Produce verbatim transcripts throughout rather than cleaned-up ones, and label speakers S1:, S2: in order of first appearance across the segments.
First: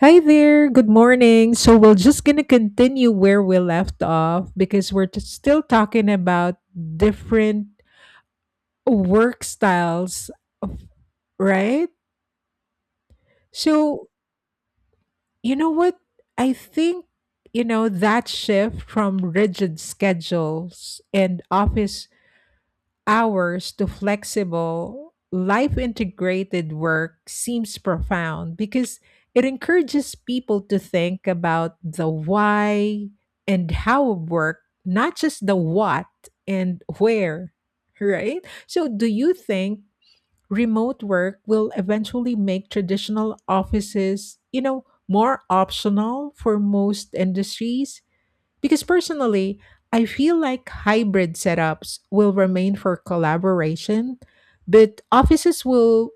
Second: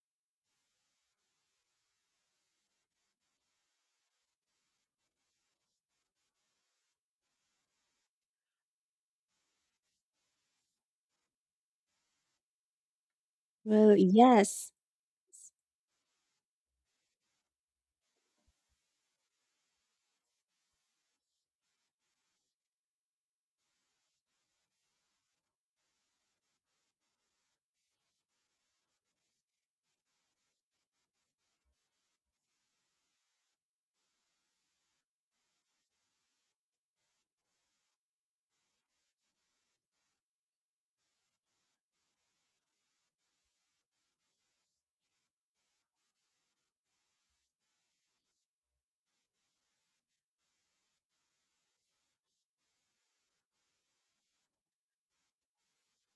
S1: Hi there, good morning. So we're just going to continue where we left off because we're t- still talking about different work styles, of- right?
S2: Well,
S1: So,
S2: yes.
S1: you know what? I think, you know, that shift from rigid schedules and office hours to flexible, life integrated work seems profound because it encourages people to think about the why and how of work, not just the what and where, right? So, do you think remote work will eventually make traditional offices, you know, more optional for most industries? Because personally, I feel like hybrid setups will remain for collaboration, but offices will,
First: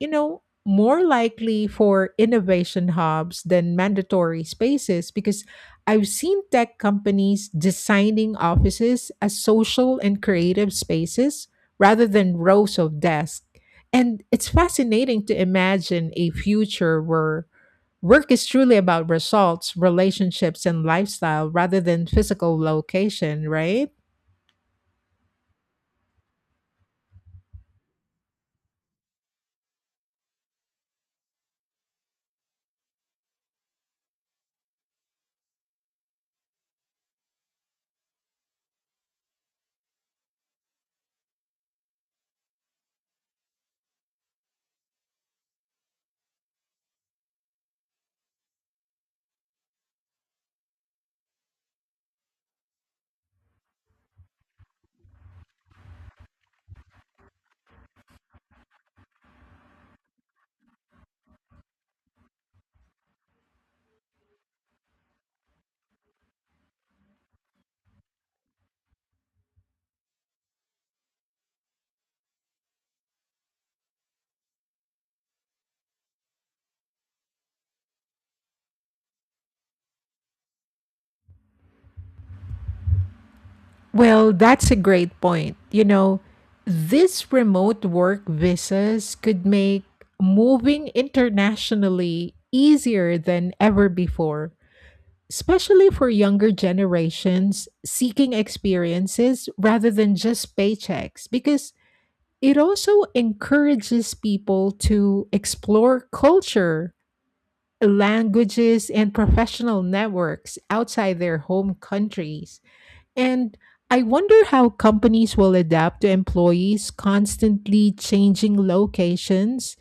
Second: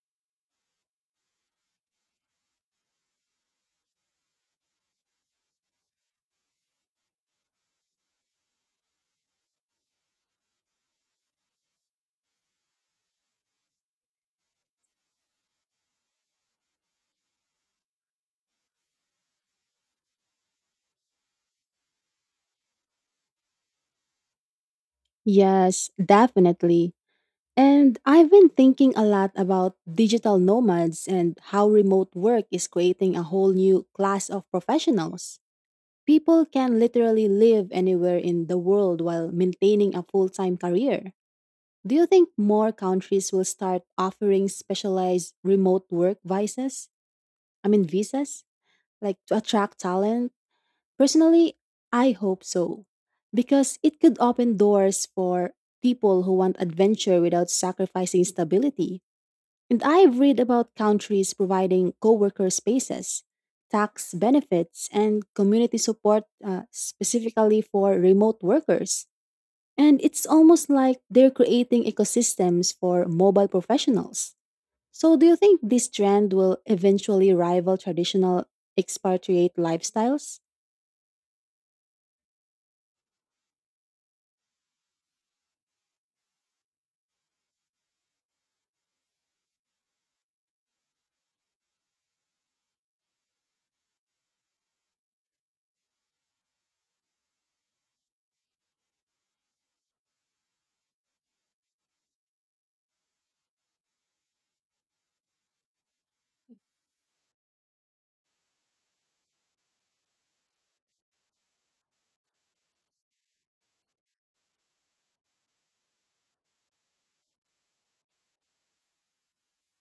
S1: you know, more likely for innovation hubs than mandatory spaces because I've seen tech companies designing offices as social and creative spaces rather than rows of desks. And it's fascinating to imagine a future where work is truly about results, relationships, and lifestyle rather than physical location, right?
S2: Yes, definitely. And I've been thinking a lot about digital nomads and how remote work is creating a whole new class of professionals. People can literally live anywhere in the world while maintaining a full time career. Do you think more countries will start offering specialized remote work visas? I mean, visas? Like to attract talent? Personally, I hope so, because it could open doors for people who want adventure without sacrificing stability. And I've read about countries providing coworker spaces, tax benefits, and community support uh, specifically for remote workers. And it's almost like they're creating ecosystems for mobile professionals. So, do you think this trend will eventually rival traditional expatriate lifestyles?
S1: Well, that's a great point. You know, these remote work visas could make moving internationally easier than ever before, especially for younger generations seeking experiences rather than just paychecks, because it also encourages people to explore culture languages, and professional networks outside their home countries. And I wonder how companies will adapt to employees constantly changing locations.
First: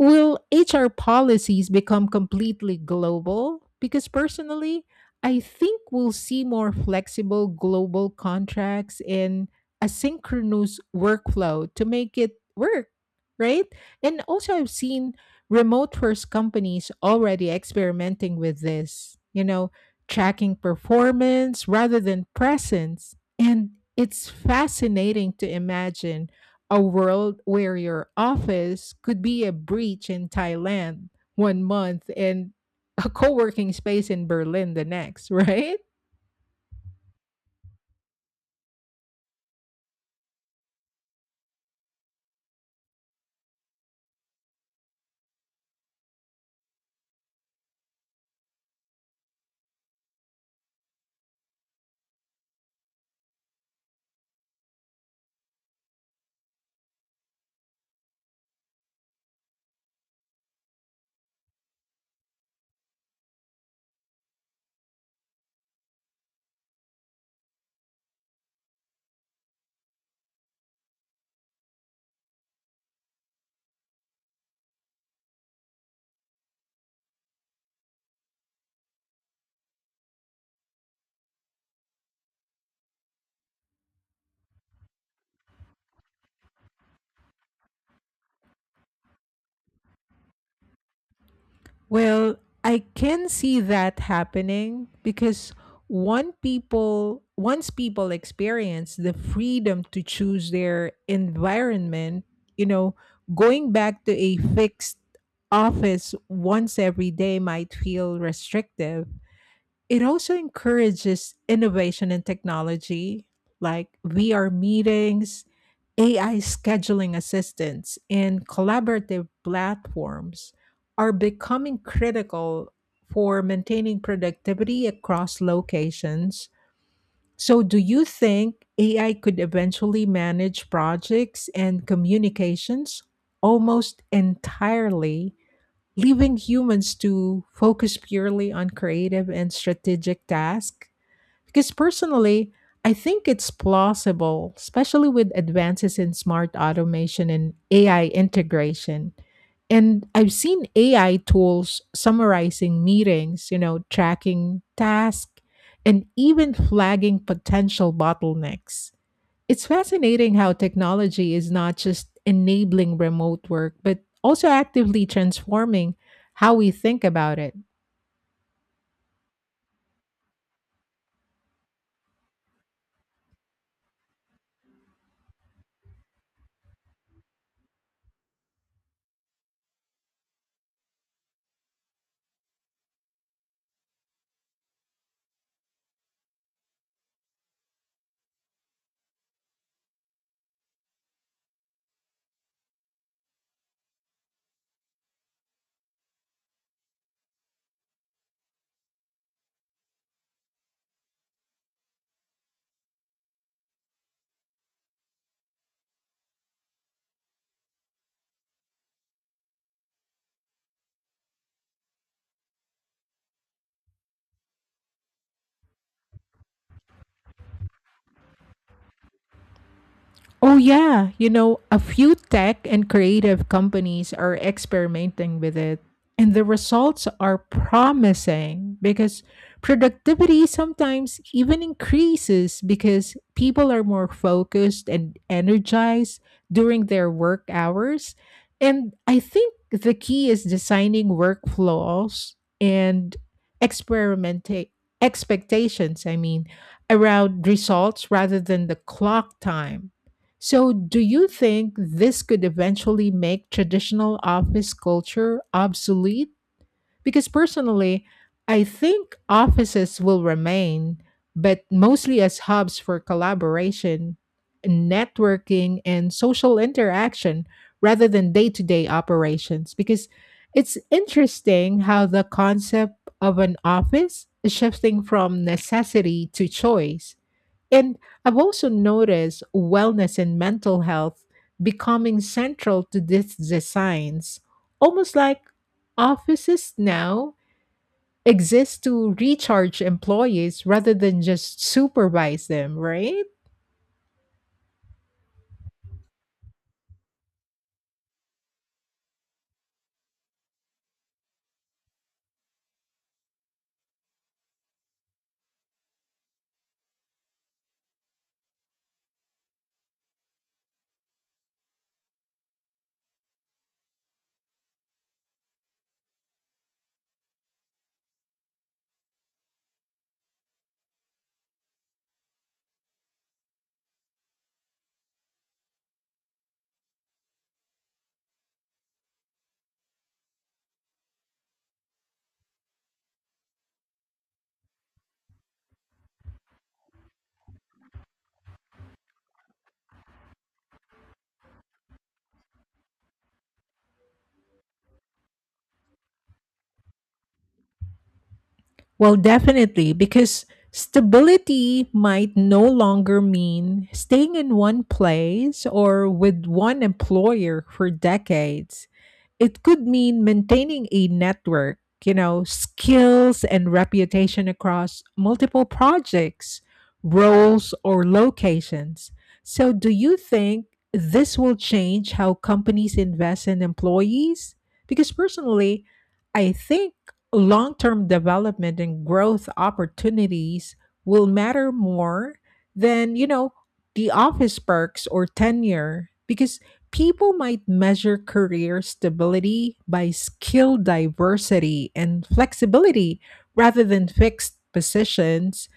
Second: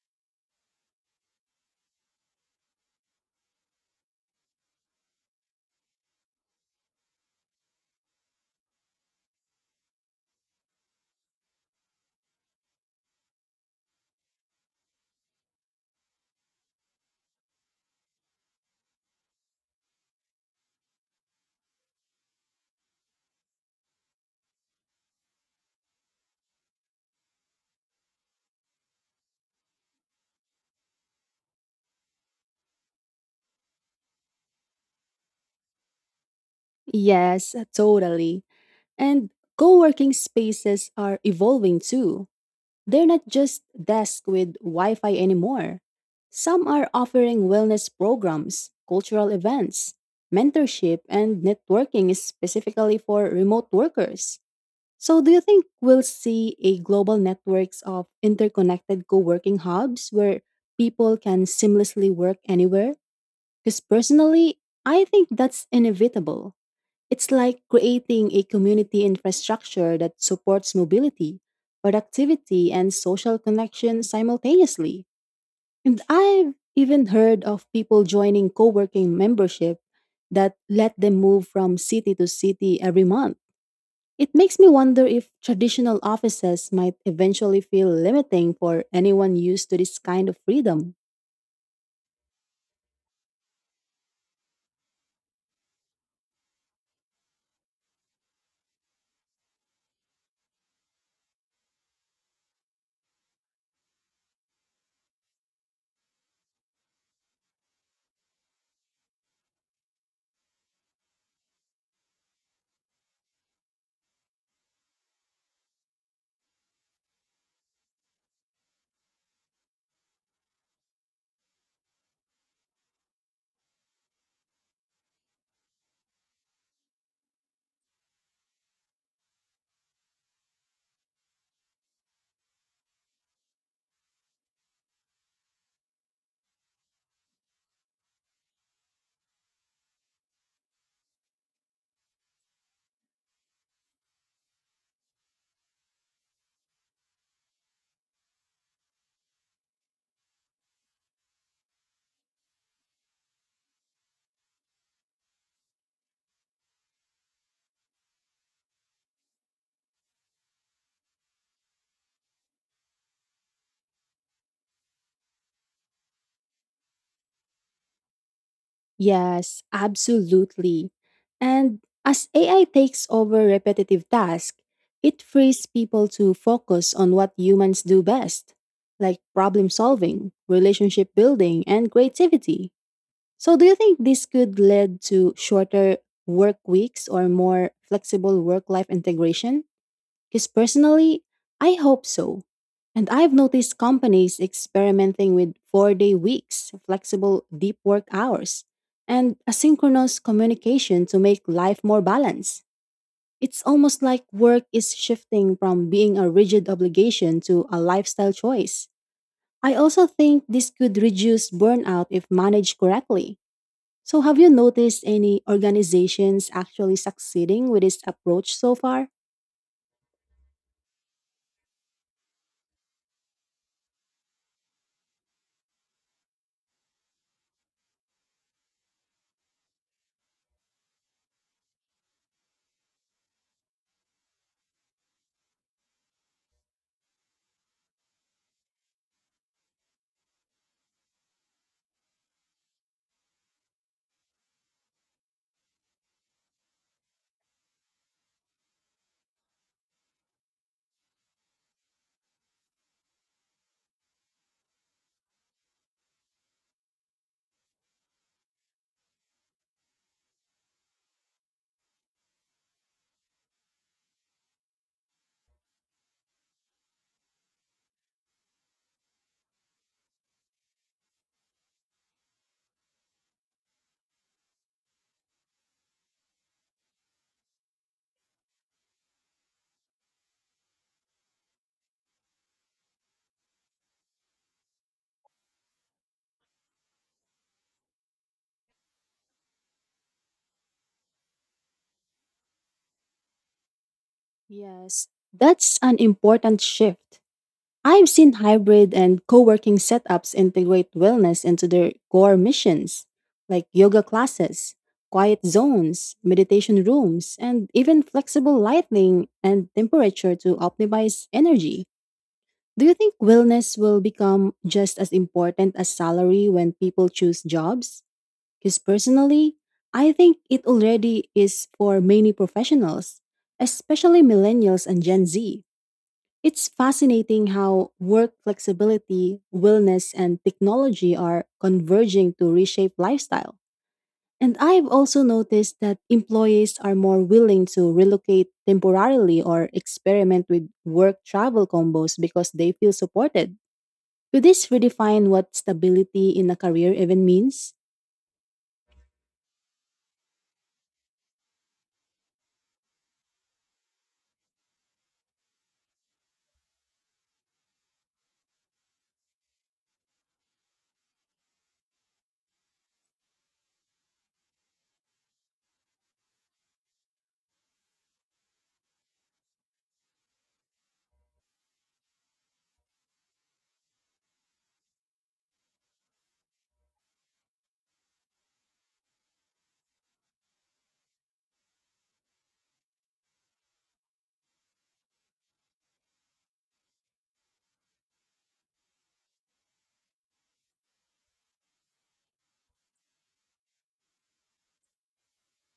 S1: Will H R policies become completely global? Because personally, I think we'll see more flexible global contracts and asynchronous workflow to make it work, right? And also, I've seen remote first companies already experimenting with this, you know, tracking performance rather than presence. And it's fascinating to imagine a world where your office could be a beach in Thailand one month and a co working space in Berlin the next, right?
S2: Yes, totally. And co working spaces are evolving too. They're not just desks with Wi Fi anymore. Some are offering wellness programs, cultural events, mentorship, and networking is specifically for remote workers. So, do you think we'll see a global networks of interconnected co working hubs where people can seamlessly work anywhere? Because personally, I think that's inevitable. It's like creating a community infrastructure that supports mobility, productivity, and social connection simultaneously. And I've even heard of people joining co working membership that let them move from city to city every month. It makes me wonder if traditional offices might eventually feel limiting for anyone used to this kind of freedom.
S1: Well, I can see that happening because one people once people experience the freedom to choose their environment, you know, going back to a fixed office once every day might feel restrictive. It also encourages innovation in technology like V R meetings, A I scheduling assistants, and collaborative platforms are becoming critical for maintaining productivity across locations. So, do you think A I could eventually manage projects and communications almost entirely, leaving humans to focus purely on creative and strategic tasks? Because personally, I think it's plausible, especially with advances in smart automation and A I integration. And I've seen A I tools summarizing meetings, you know, tracking tasks, and even flagging potential bottlenecks. It's fascinating how technology is not just enabling remote work, but also actively transforming how we think about it.
S2: Yes, absolutely. And as A I takes over repetitive tasks, it frees people to focus on what humans do best, like problem solving, relationship building, and creativity. So, do you think this could lead to shorter work weeks or more flexible work life integration? Because personally, I hope so. And I've noticed companies experimenting with four day weeks, flexible deep work hours, and asynchronous communication to make life more balanced. It's almost like work is shifting from being a rigid obligation to a lifestyle choice. I also think this could reduce burnout if managed correctly. So, have you noticed any organizations actually succeeding with this approach so far?
S1: Oh, yeah. You know, a few tech and creative companies are experimenting with it, and the results are promising because productivity sometimes even increases because people are more focused and energized during their work hours. And I think the key is designing workflows and experimenting expectations, I mean, around results rather than the clock time. So, do you think this could eventually make traditional office culture obsolete? Because personally, I think offices will remain, but mostly as hubs for collaboration, networking, and social interaction rather than day to day operations. Because it's interesting how the concept of an office is shifting from necessity to choice, and I've also noticed wellness and mental health becoming central to these designs, almost like offices now exist to recharge employees rather than just supervise them, right?
S2: Yes, that's an important shift. I've seen hybrid and co working setups integrate wellness into their core missions, like yoga classes, quiet zones, meditation rooms, and even flexible lighting and temperature to optimize energy. Do you think wellness will become just as important as salary when people choose jobs? Because personally, I think it already is for many professionals, especially millennials and Gen Z. It's fascinating how work flexibility, wellness, and technology are converging to reshape lifestyle. And I've also noticed that employees are more willing to relocate temporarily or experiment with work travel combos because they feel supported. Could this redefine what stability in a career even means?
S1: Well, definitely, because stability might no longer mean staying in one place or with one employer for decades. It could mean maintaining a network, you know, skills and reputation across multiple projects, roles, or locations. So, do you think this will change how companies invest in employees? Because personally, I think long term development and growth opportunities will matter more than, you know, the office perks or tenure, because people might measure career stability by skill diversity and flexibility rather than fixed positions.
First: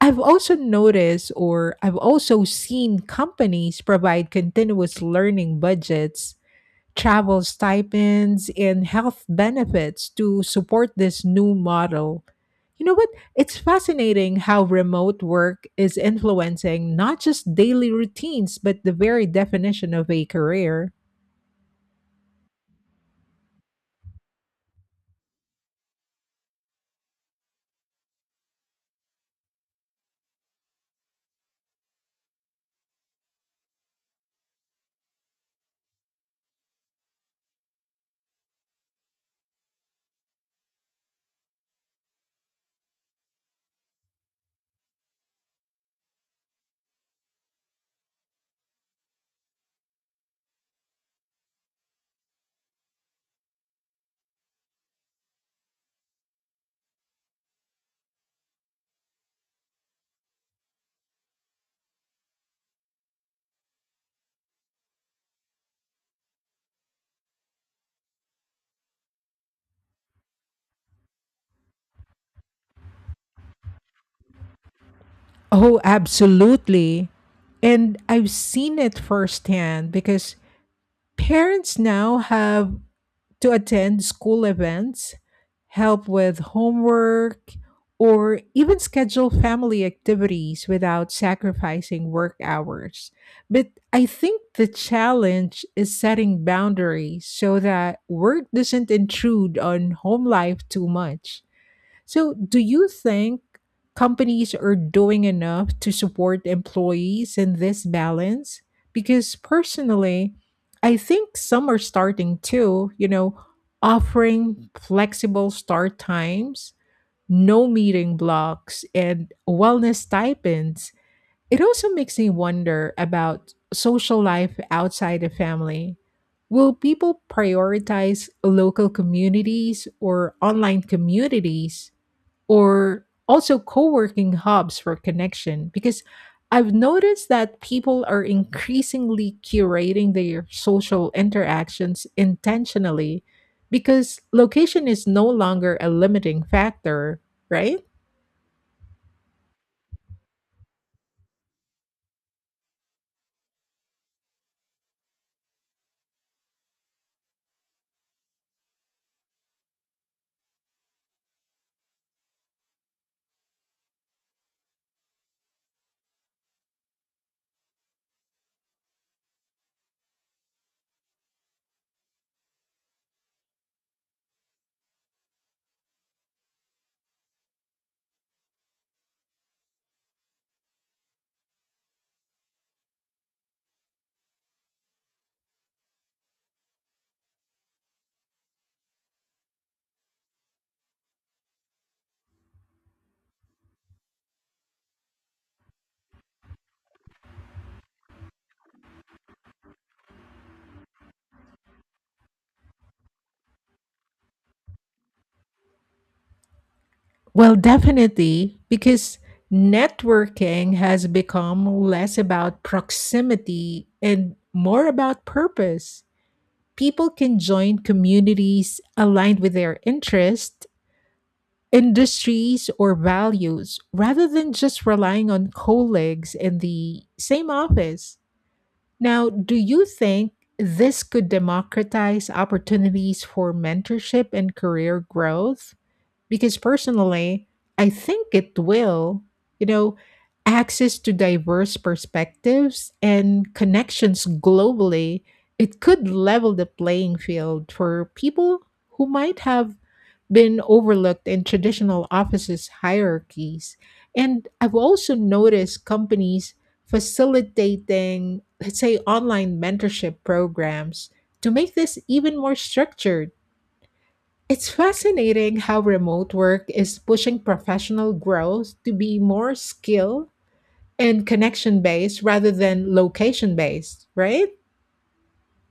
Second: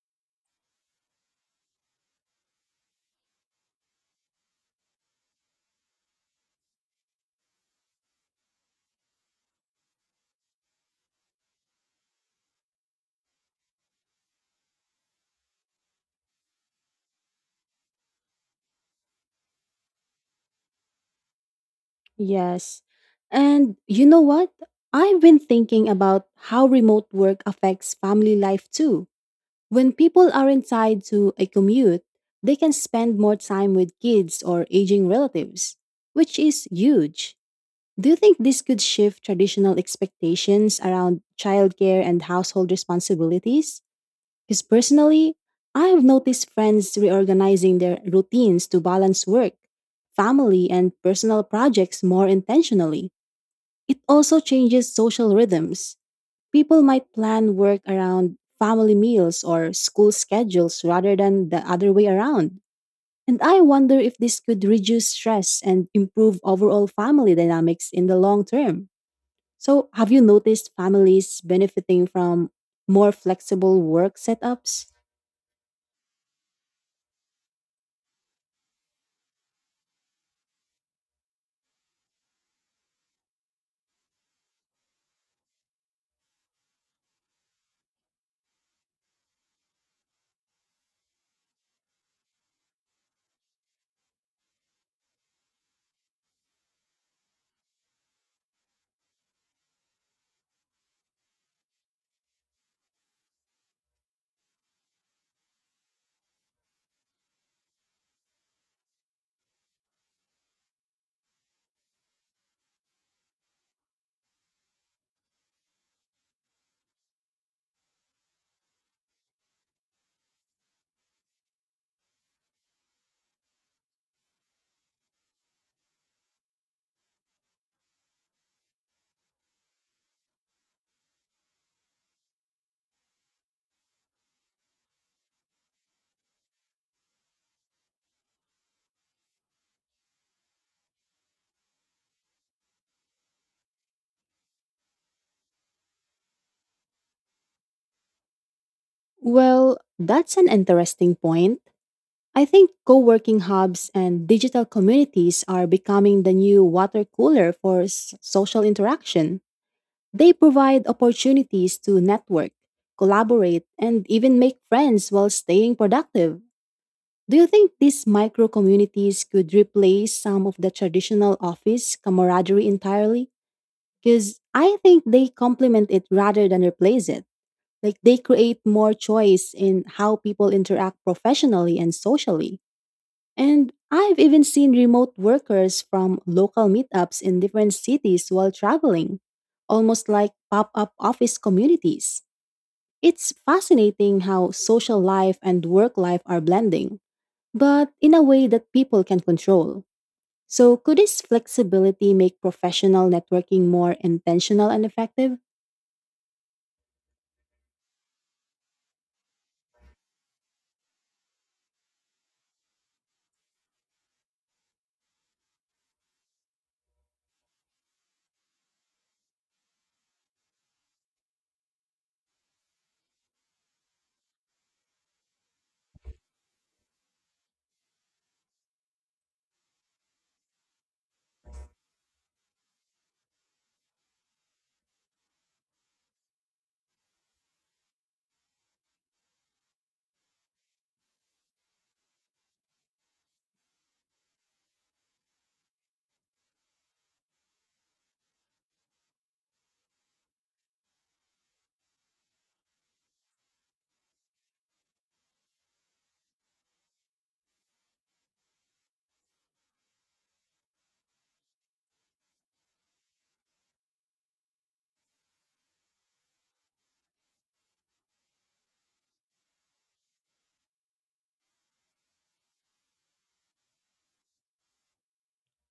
S1: I've also noticed, or I've also seen companies provide continuous learning budgets, travel stipends, and health benefits to support this new model. You know what? It's fascinating how remote work is influencing not just daily routines, but the very definition of a career.
S2: Yes. And you know what? I've been thinking about how remote work affects family life too. When people aren't tied to a commute, they can spend more time with kids or aging relatives, which is huge. Do you think this could shift traditional expectations around childcare and household responsibilities? Because personally, I have noticed friends reorganizing their routines to balance work, family, and personal projects more intentionally. It also changes social rhythms. People might plan work around family meals or school schedules rather than the other way around. And I wonder if this could reduce stress and improve overall family dynamics in the long term. So, have you noticed families benefiting from more flexible work setups?
S1: Oh, absolutely. And I've seen it firsthand because parents now have to attend school events, help with homework, or even schedule family activities without sacrificing work hours. But I think the challenge is setting boundaries so that work doesn't intrude on home life too much. So, do you think companies are doing enough to support employees in this balance? Because personally, I think some are starting to, you know, offering flexible start times, no meeting blocks, and wellness stipends. It also makes me wonder about social life outside the family. Will people prioritize local communities or online communities or also co-working hubs for connection? Because I've noticed that people are increasingly curating their social interactions intentionally because location is no longer a limiting factor, right?
S2: Well, that's an interesting point. I think co working hubs and digital communities are becoming the new water cooler for s- social interaction. They provide opportunities to network, collaborate, and even make friends while staying productive. Do you think these micro communities could replace some of the traditional office camaraderie entirely? Because I think they complement it rather than replace it. Like they create more choice in how people interact professionally and socially. And I've even seen remote workers from local meetups in different cities while traveling, almost like pop up office communities. It's fascinating how social life and work life are blending, but in a way that people can control. So, could this flexibility make professional networking more intentional and effective?
S1: Well, definitely, because networking has become less about proximity and more about purpose. People can join communities aligned with their interests, industries or values rather than just relying on colleagues in the same office. Now, do you think this could democratize opportunities for mentorship and career growth? Because personally, I think it will, you know, access to diverse perspectives and connections globally, it could level the playing field for people who might have been overlooked in traditional offices hierarchies. And I've also noticed companies facilitating, let's say, online mentorship programs to make this even more structured. It's fascinating how remote work is pushing professional growth to be more skill and connection based rather than location based, right?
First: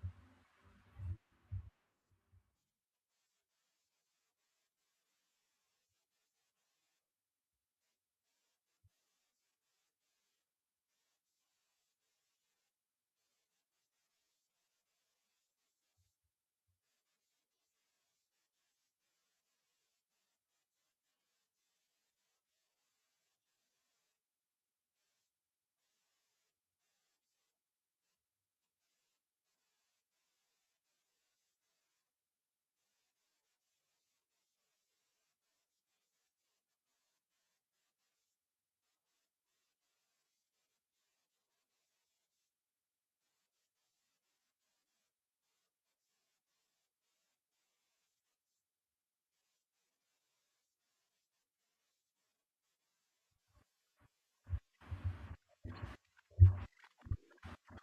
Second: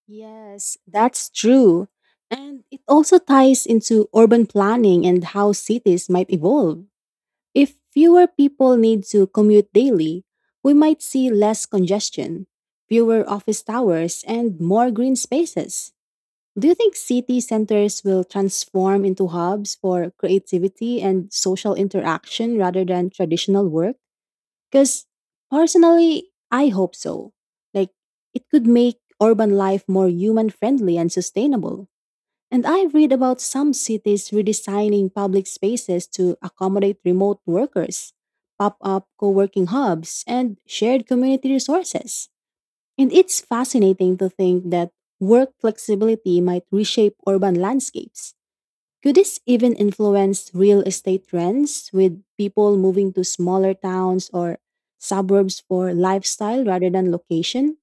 S2: Yes, that's true. And it also ties into urban planning and how cities might evolve. If fewer people need to commute daily, we might see less congestion, fewer office towers, and more green spaces. Do you think city centers will transform into hubs for creativity and social interaction rather than traditional work? Because personally, I hope so. Like, it could make urban life more human friendly and sustainable. And I read about some cities redesigning public spaces to accommodate remote workers, pop up co working hubs, and shared community resources. And it's fascinating to think that work flexibility might reshape urban landscapes. Could this even influence real estate trends with people moving to smaller towns or suburbs for lifestyle rather than location?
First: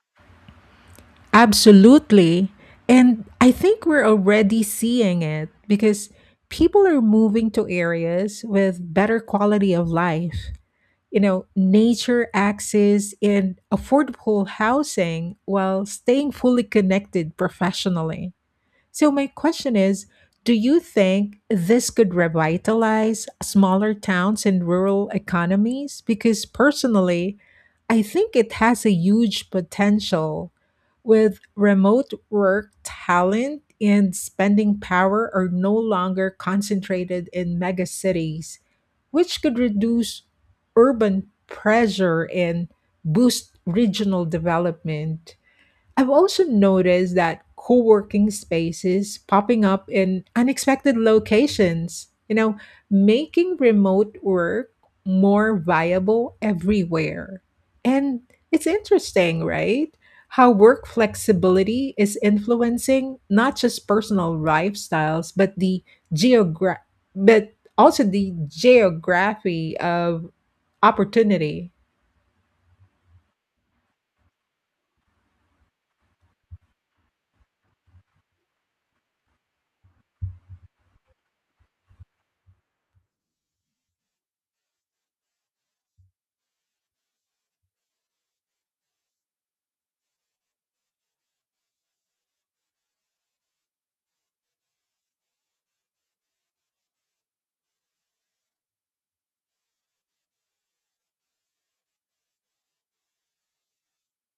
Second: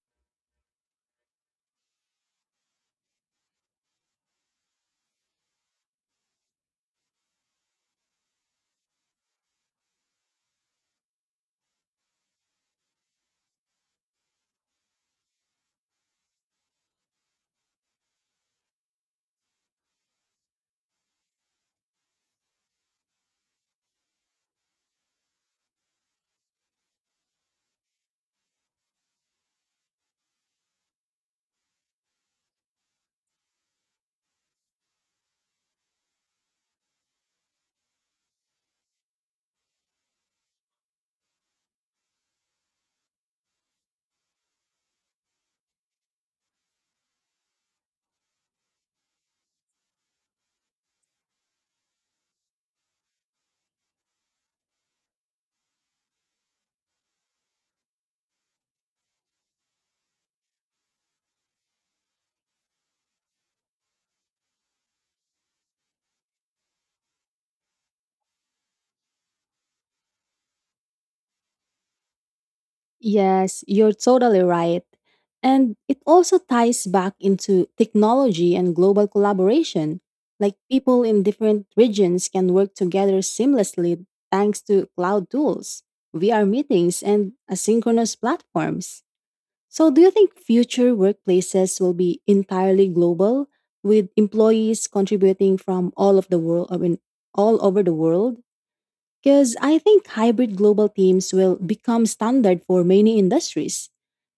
S1: Absolutely. And I think we're already seeing it because people are moving to areas with better quality of life, you know, nature access and affordable housing while staying fully connected professionally. So, my question is, do you think this could revitalize smaller towns and rural economies? Because personally, I think it has a huge potential. With remote work, talent and spending power are no longer concentrated in mega cities, which could reduce urban pressure and boost regional development. I've also noticed that co working spaces popping up in unexpected locations, you know, making remote work more viable everywhere. And it's interesting, right? How work flexibility is influencing not just personal lifestyles, but the geogra- but also the geography of opportunity.
S2: Yes, you're totally right. And it also ties back into technology and global collaboration. Like people in different regions can work together seamlessly thanks to cloud tools, V R meetings, and asynchronous platforms. So, do you think future workplaces will be entirely global with employees contributing from all of the world, I mean, all over the world? Because I think hybrid global teams will become standard for many industries.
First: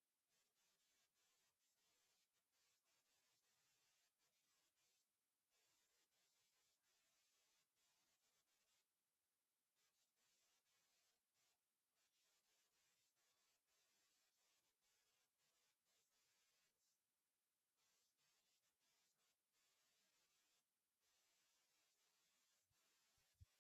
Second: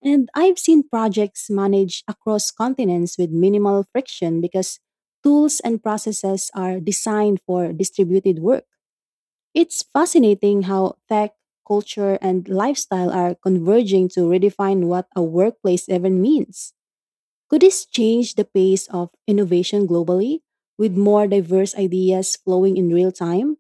S2: And I've seen projects managed across continents with minimal friction because tools and processes are designed for distributed work. It's fascinating how tech, culture, and lifestyle are converging to redefine what a workplace even means. Could this change the pace of innovation globally with more diverse ideas flowing in real time?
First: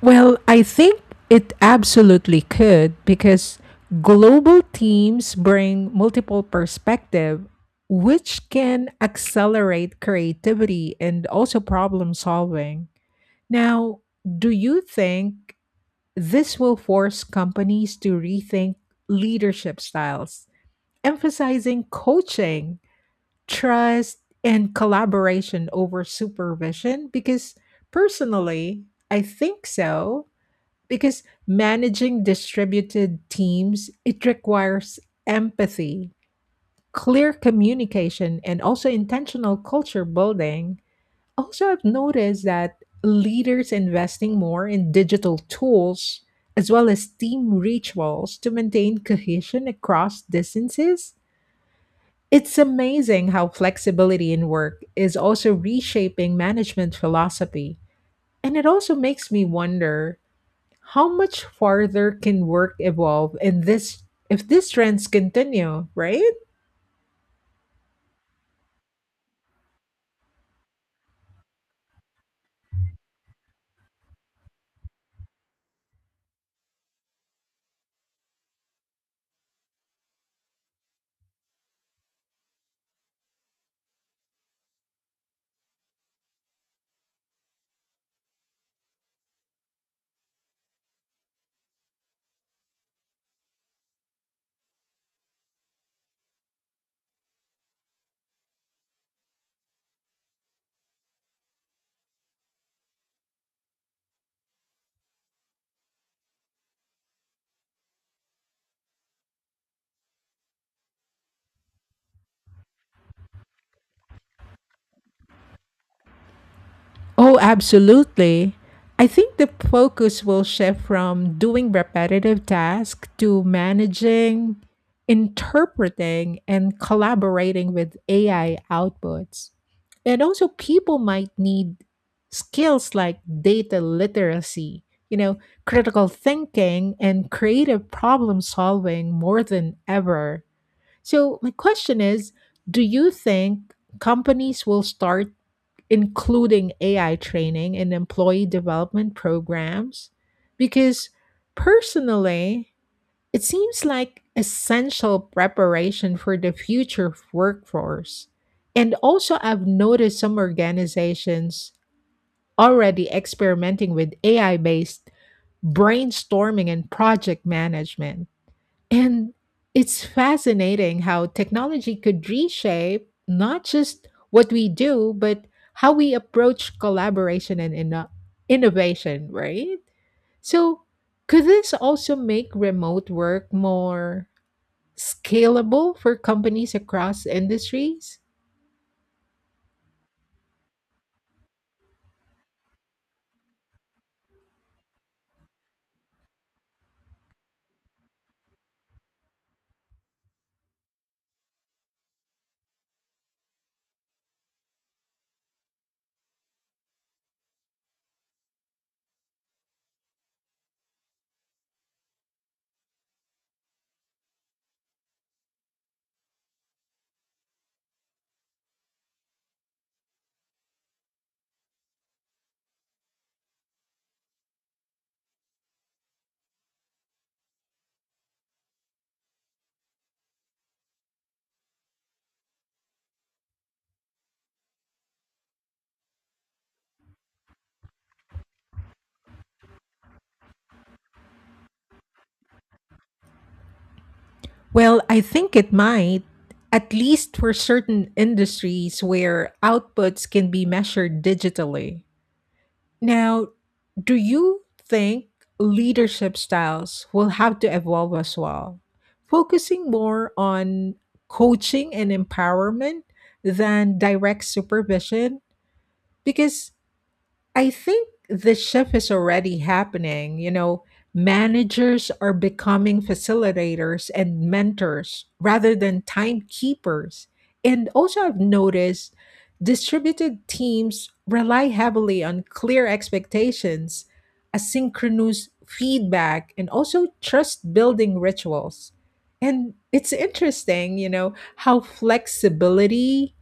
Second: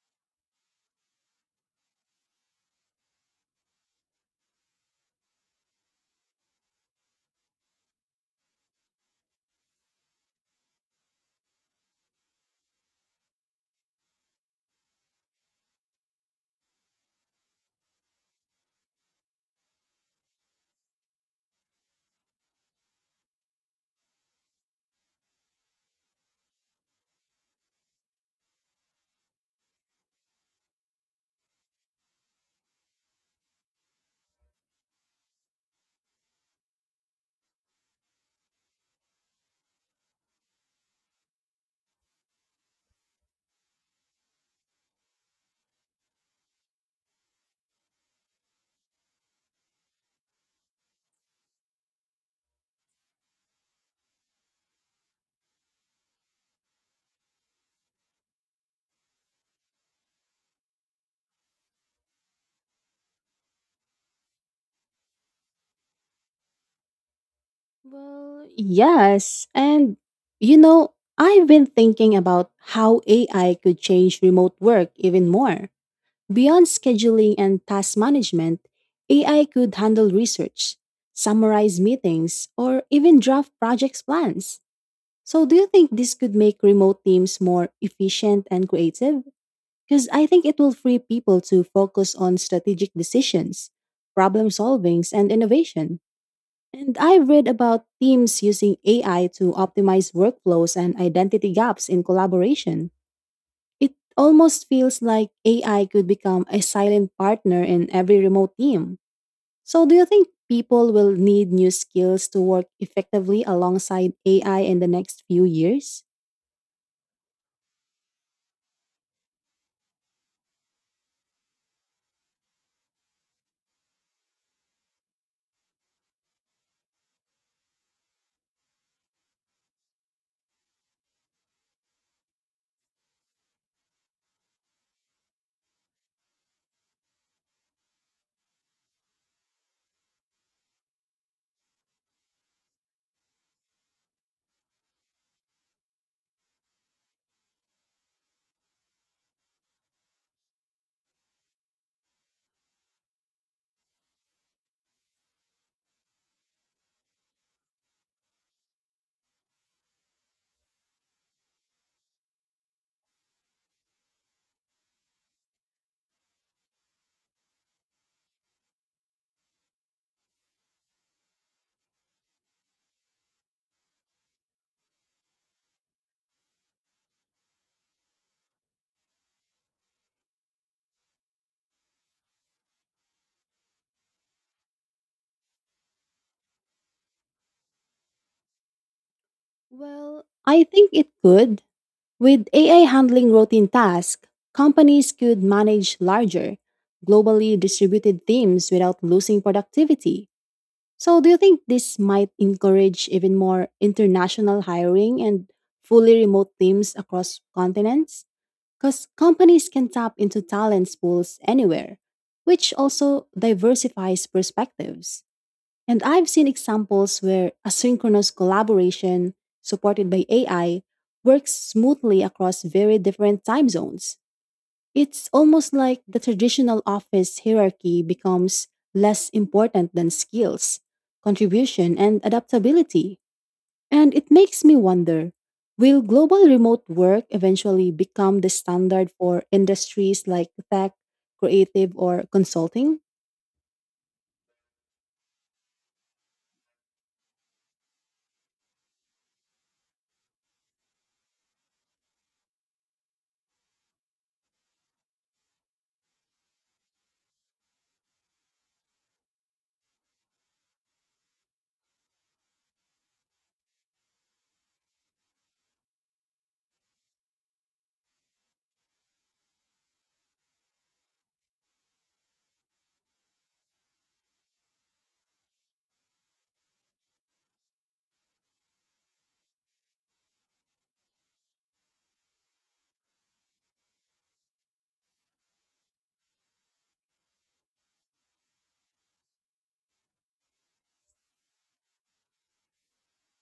S1: Well, I think it absolutely could because global teams bring multiple perspective which can accelerate creativity and also problem solving. Now, do you think this will force companies to rethink leadership styles, emphasizing coaching, trust, and collaboration over supervision? Because personally, I think so, because managing distributed teams it requires empathy, clear communication and also intentional culture building. Also, I've noticed that leaders investing more in digital tools as well as team rituals to maintain cohesion across distances. It's amazing how flexibility in work is also reshaping management philosophy, and it also makes me wonder how much farther can work evolve in this if these trends continue, right?
S2: Well, yes. And, you know, I've been thinking about how A I could change remote work even more. Beyond scheduling and task management, A I could handle research, summarize meetings, or even draft projects plans. So, do you think this could make remote teams more efficient and creative? Because I think it will free people to focus on strategic decisions, problem solvings, and innovation. And I've read about teams using A I to optimize workflows and identity gaps in collaboration. It almost feels like A I could become a silent partner in every remote team. So, do you think people will need new skills to work effectively alongside A I in the next few years?
S1: Oh, absolutely. I think the focus will shift from doing repetitive tasks to managing, interpreting, and collaborating with A I outputs. And also, people might need skills like data literacy, you know, critical thinking, and creative problem solving more than ever. So, my question is, do you think companies will start including A I training in employee development programs? Because personally, it seems like essential preparation for the future workforce. And also, I've noticed some organizations already experimenting with A I based brainstorming and project management. And it's fascinating how technology could reshape not just what we do, but how we approach collaboration and inno- innovation, right? So, could this also make remote work more scalable for companies across industries?
S2: Well, I think it could. With A I handling routine tasks, companies could manage larger, globally distributed teams without losing productivity. So, do you think this might encourage even more international hiring and fully remote teams across continents? Because companies can tap into talent pools anywhere, which also diversifies perspectives. And I've seen examples where asynchronous collaboration supported by A I works smoothly across very different time zones. It's almost like the traditional office hierarchy becomes less important than skills, contribution, and adaptability. And it makes me wonder, will global remote work eventually become the standard for industries like tech, creative, or consulting?
S1: Well, I think it might, at least for certain industries where outputs can be measured digitally. Now, do you think leadership styles will have to evolve as well, focusing more on coaching and empowerment than direct supervision? Because I think the shift is already happening. You know, managers are becoming facilitators and mentors rather than timekeepers. And also, I've noticed distributed teams rely heavily on clear expectations, asynchronous feedback, and also trust building rituals. And it's interesting, you know, how flexibility,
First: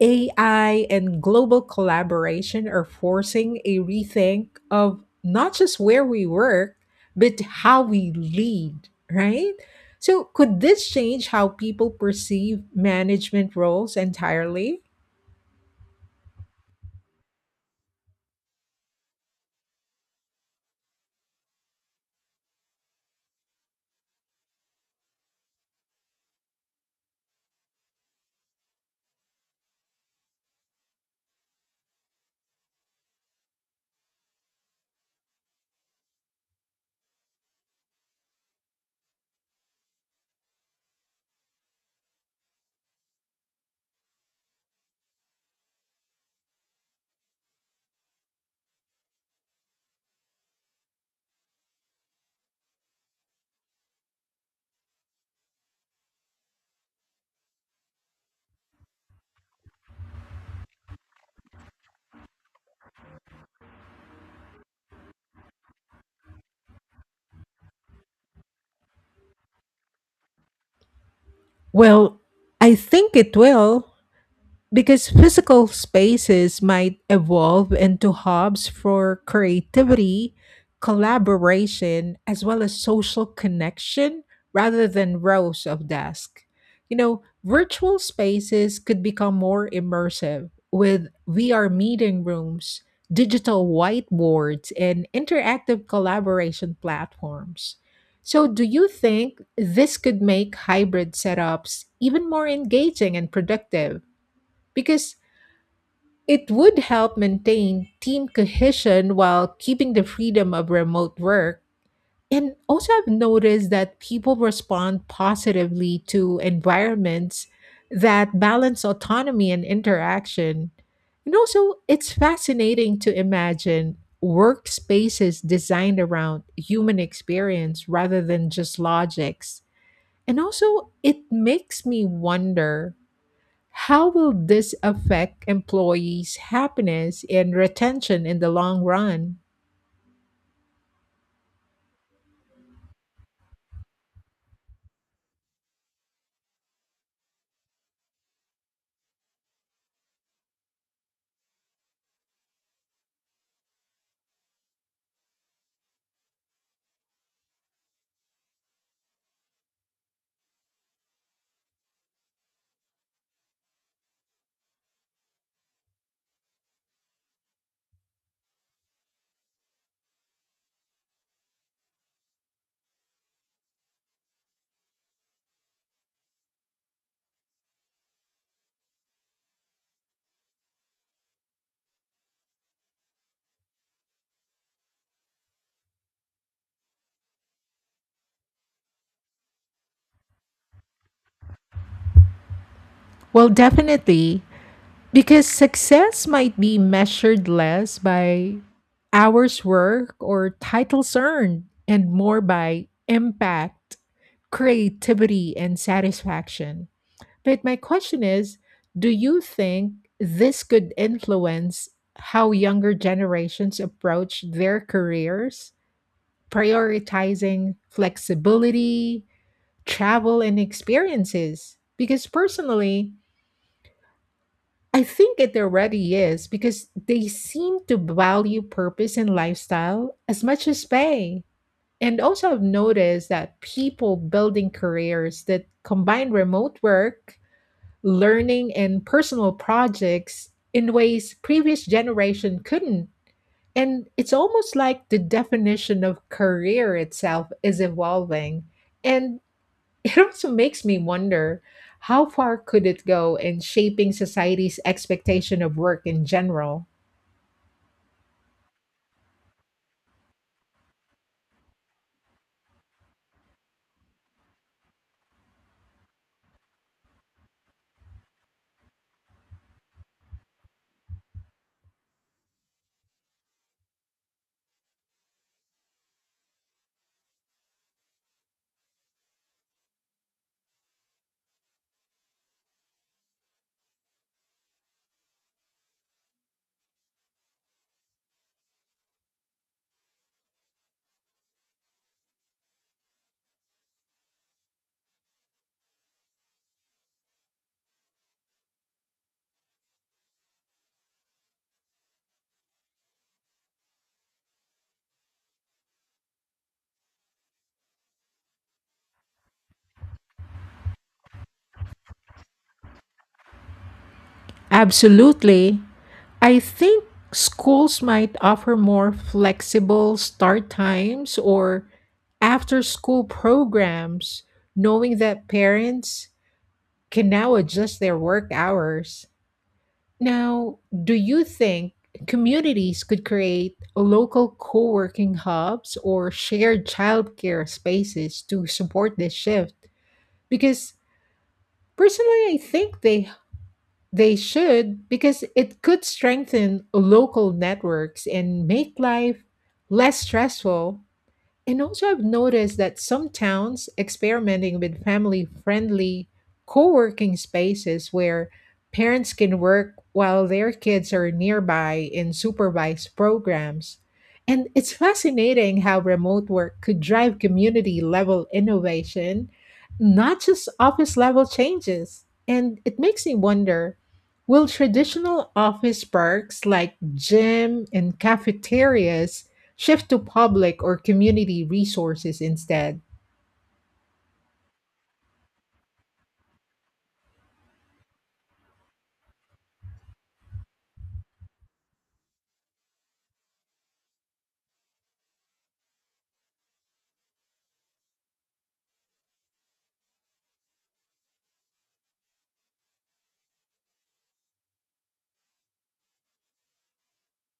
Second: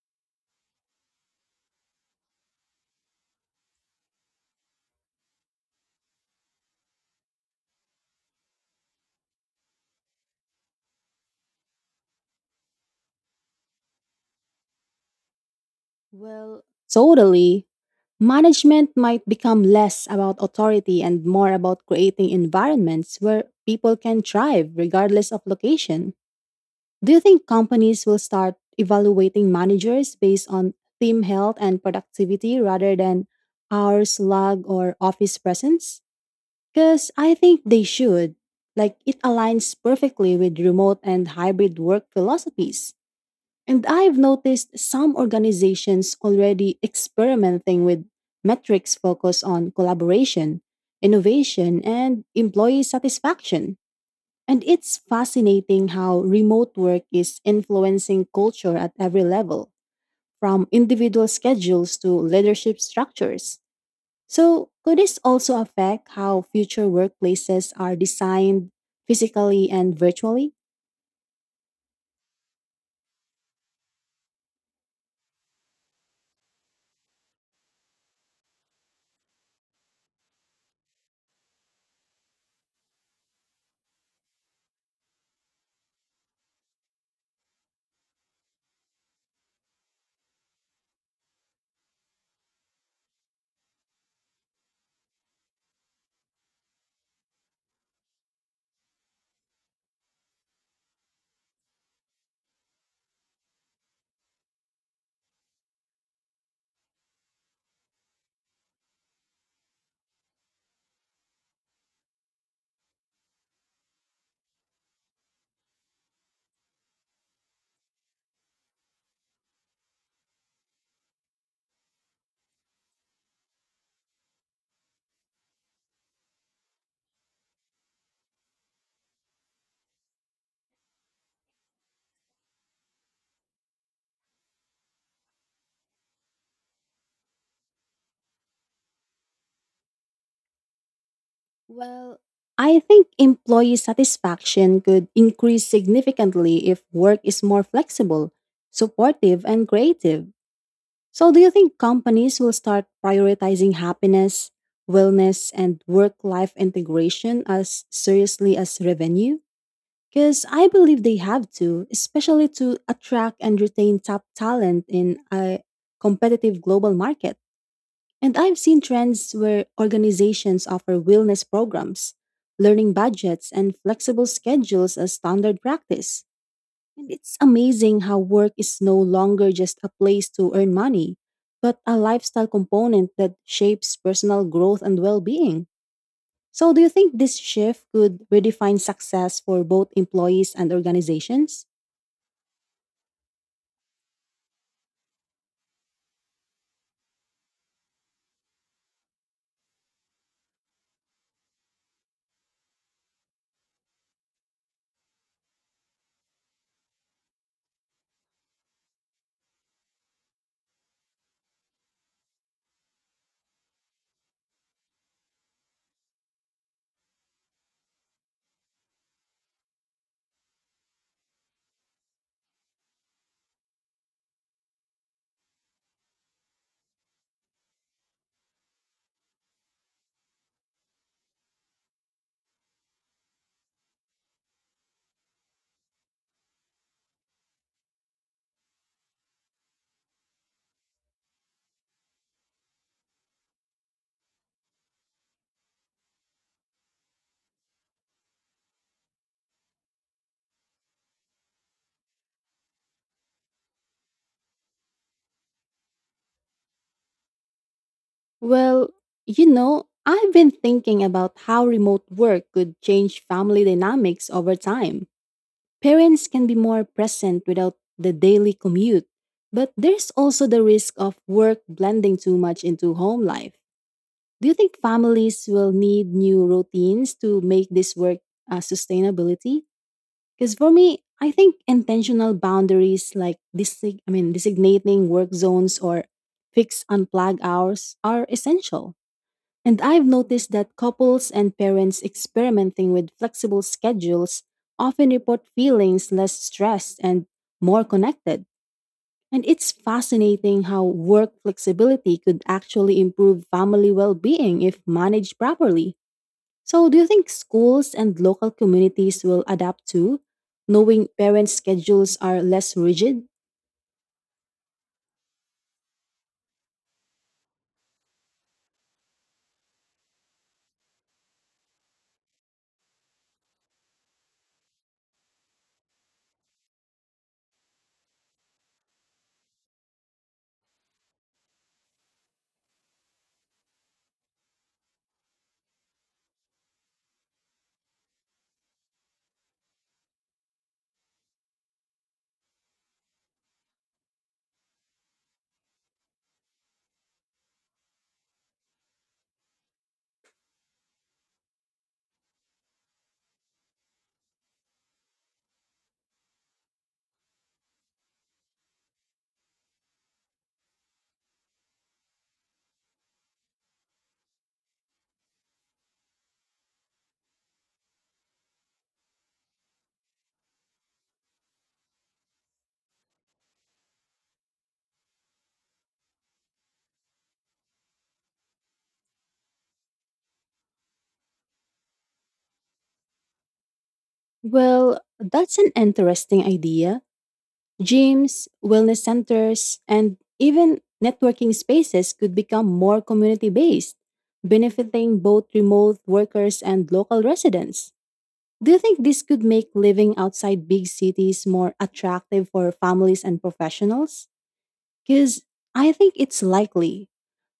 S1: A I and global collaboration are forcing a rethink of not just where we work, but how we lead, right? So, could this change how people perceive management roles entirely?
S2: Well, totally. Management might become less about authority and more about creating environments where people can thrive regardless of location. Do you think companies will start evaluating managers based on team health and productivity rather than hours logged or office presence? Because I think they should. Like, it aligns perfectly with remote and hybrid work philosophies. And I've noticed some organizations already experimenting with metrics focused on collaboration, innovation, and employee satisfaction. And it's fascinating how remote work is influencing culture at every level, from individual schedules to leadership structures. So, could this also affect how future workplaces are designed physically and virtually?
S1: Well, I think it will because physical spaces might evolve into hubs for creativity, collaboration, as well as social connection rather than rows of desks. You know, virtual spaces could become more immersive with V R meeting rooms, digital whiteboards, and interactive collaboration platforms. So, do you think this could make hybrid setups even more engaging and productive? Because it would help maintain team cohesion while keeping the freedom of remote work. And also, I've noticed that people respond positively to environments that balance autonomy and interaction. And also, it's fascinating to imagine workspaces designed around human experience rather than just logics. And also, it makes me wonder how will this affect employees' happiness and retention in the long run?
S2: Well, I think employee satisfaction could increase significantly if work is more flexible, supportive, and creative. So, do you think companies will start prioritizing happiness, wellness, and work life integration as seriously as revenue? Because I believe they have to, especially to attract and retain top talent in a competitive global market. And I've seen trends where organizations offer wellness programs, learning budgets, and flexible schedules as standard practice. And it's amazing how work is no longer just a place to earn money, but a lifestyle component that shapes personal growth and well being. So, do you think this shift could redefine success for both employees and organizations?
S1: Well, definitely, because success might be measured less by hours worked or titles earned and more by impact, creativity, and satisfaction. But my question is, do you think this could influence how younger generations approach their careers? Prioritizing flexibility, travel, and experiences. Because personally, I think it already is because they seem to value purpose and lifestyle as much as pay. And also, I've noticed that people building careers that combine remote work, learning, and personal projects in ways previous generation couldn't, and it's almost like the definition of career itself is evolving. And it also makes me wonder how far could it go in shaping society's expectation of work in general?
S2: Well, you know, I've been thinking about how remote work could change family dynamics over time. Parents can be more present without the daily commute, but there's also the risk of work blending too much into home life. Do you think families will need new routines to make this work uh, sustainability? Because for me, I think intentional boundaries like desi- I mean designating work zones or fixed unplug hours are essential. And I've noticed that couples and parents experimenting with flexible schedules often report feelings less stressed and more connected. And it's fascinating how work flexibility could actually improve family well being if managed properly. So, do you think schools and local communities will adapt too, knowing parents' schedules are less rigid?
S1: Absolutely. I think schools might offer more flexible start times or after school programs, knowing that parents can now adjust their work hours. Now, do you think communities could create local co working hubs or shared childcare spaces to support this shift? Because personally, I think they they should because it could strengthen local networks and make life less stressful. And also, I've noticed that some towns experimenting with family friendly co working spaces where parents can work while their kids are nearby in supervised programs. And it's fascinating how remote work could drive community level innovation, not just office level changes. And it makes me wonder, will traditional office perks like gym and cafeterias shift to public or community resources instead?
S2: Well, that's an interesting idea. Gyms, wellness centers, and even networking spaces could become more community based, benefiting both remote workers and local residents. Do you think this could make living outside big cities more attractive for families and professionals? Because I think it's likely.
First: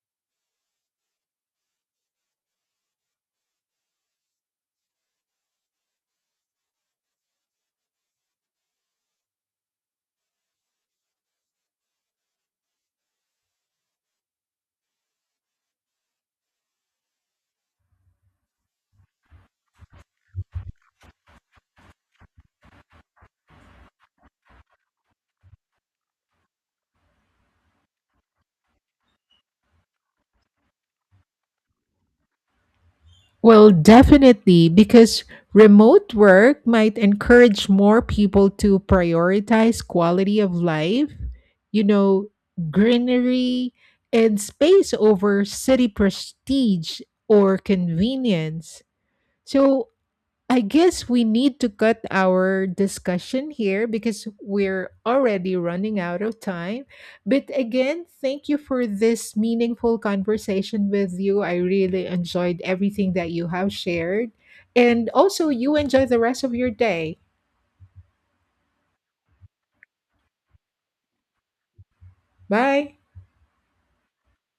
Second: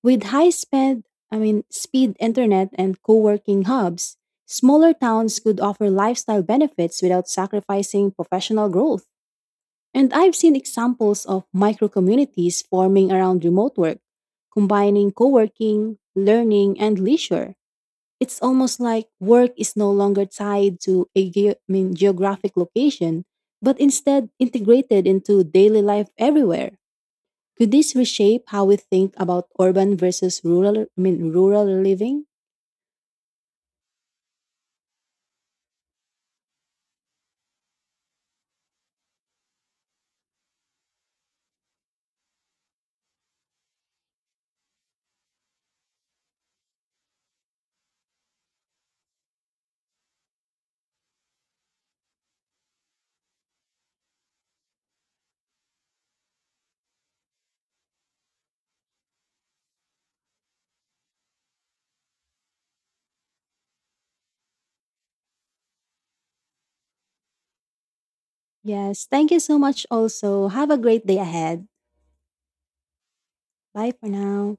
S2: With high spend, I mean, speed internet and co working hubs, smaller towns could offer lifestyle benefits without sacrificing professional growth. And I've seen examples of micro communities forming around remote work, combining co working, learning, and leisure. It's almost like work is no longer tied to a ge- I mean, geographic location, but instead integrated into daily life everywhere. Could this reshape how we think about urban versus rural, I mean, rural living?
S1: Well, definitely, because remote work might encourage more people to prioritize quality of life, you know, greenery and space over city prestige or convenience. So, I guess we need to cut our discussion here because we're already running out of time. But again, thank you for this meaningful conversation with you. I really enjoyed everything that you have shared. And also, you enjoy the rest of your day.
S2: Yes, thank you so much also. Have a great day ahead.
S1: Bye.
S2: Bye for now.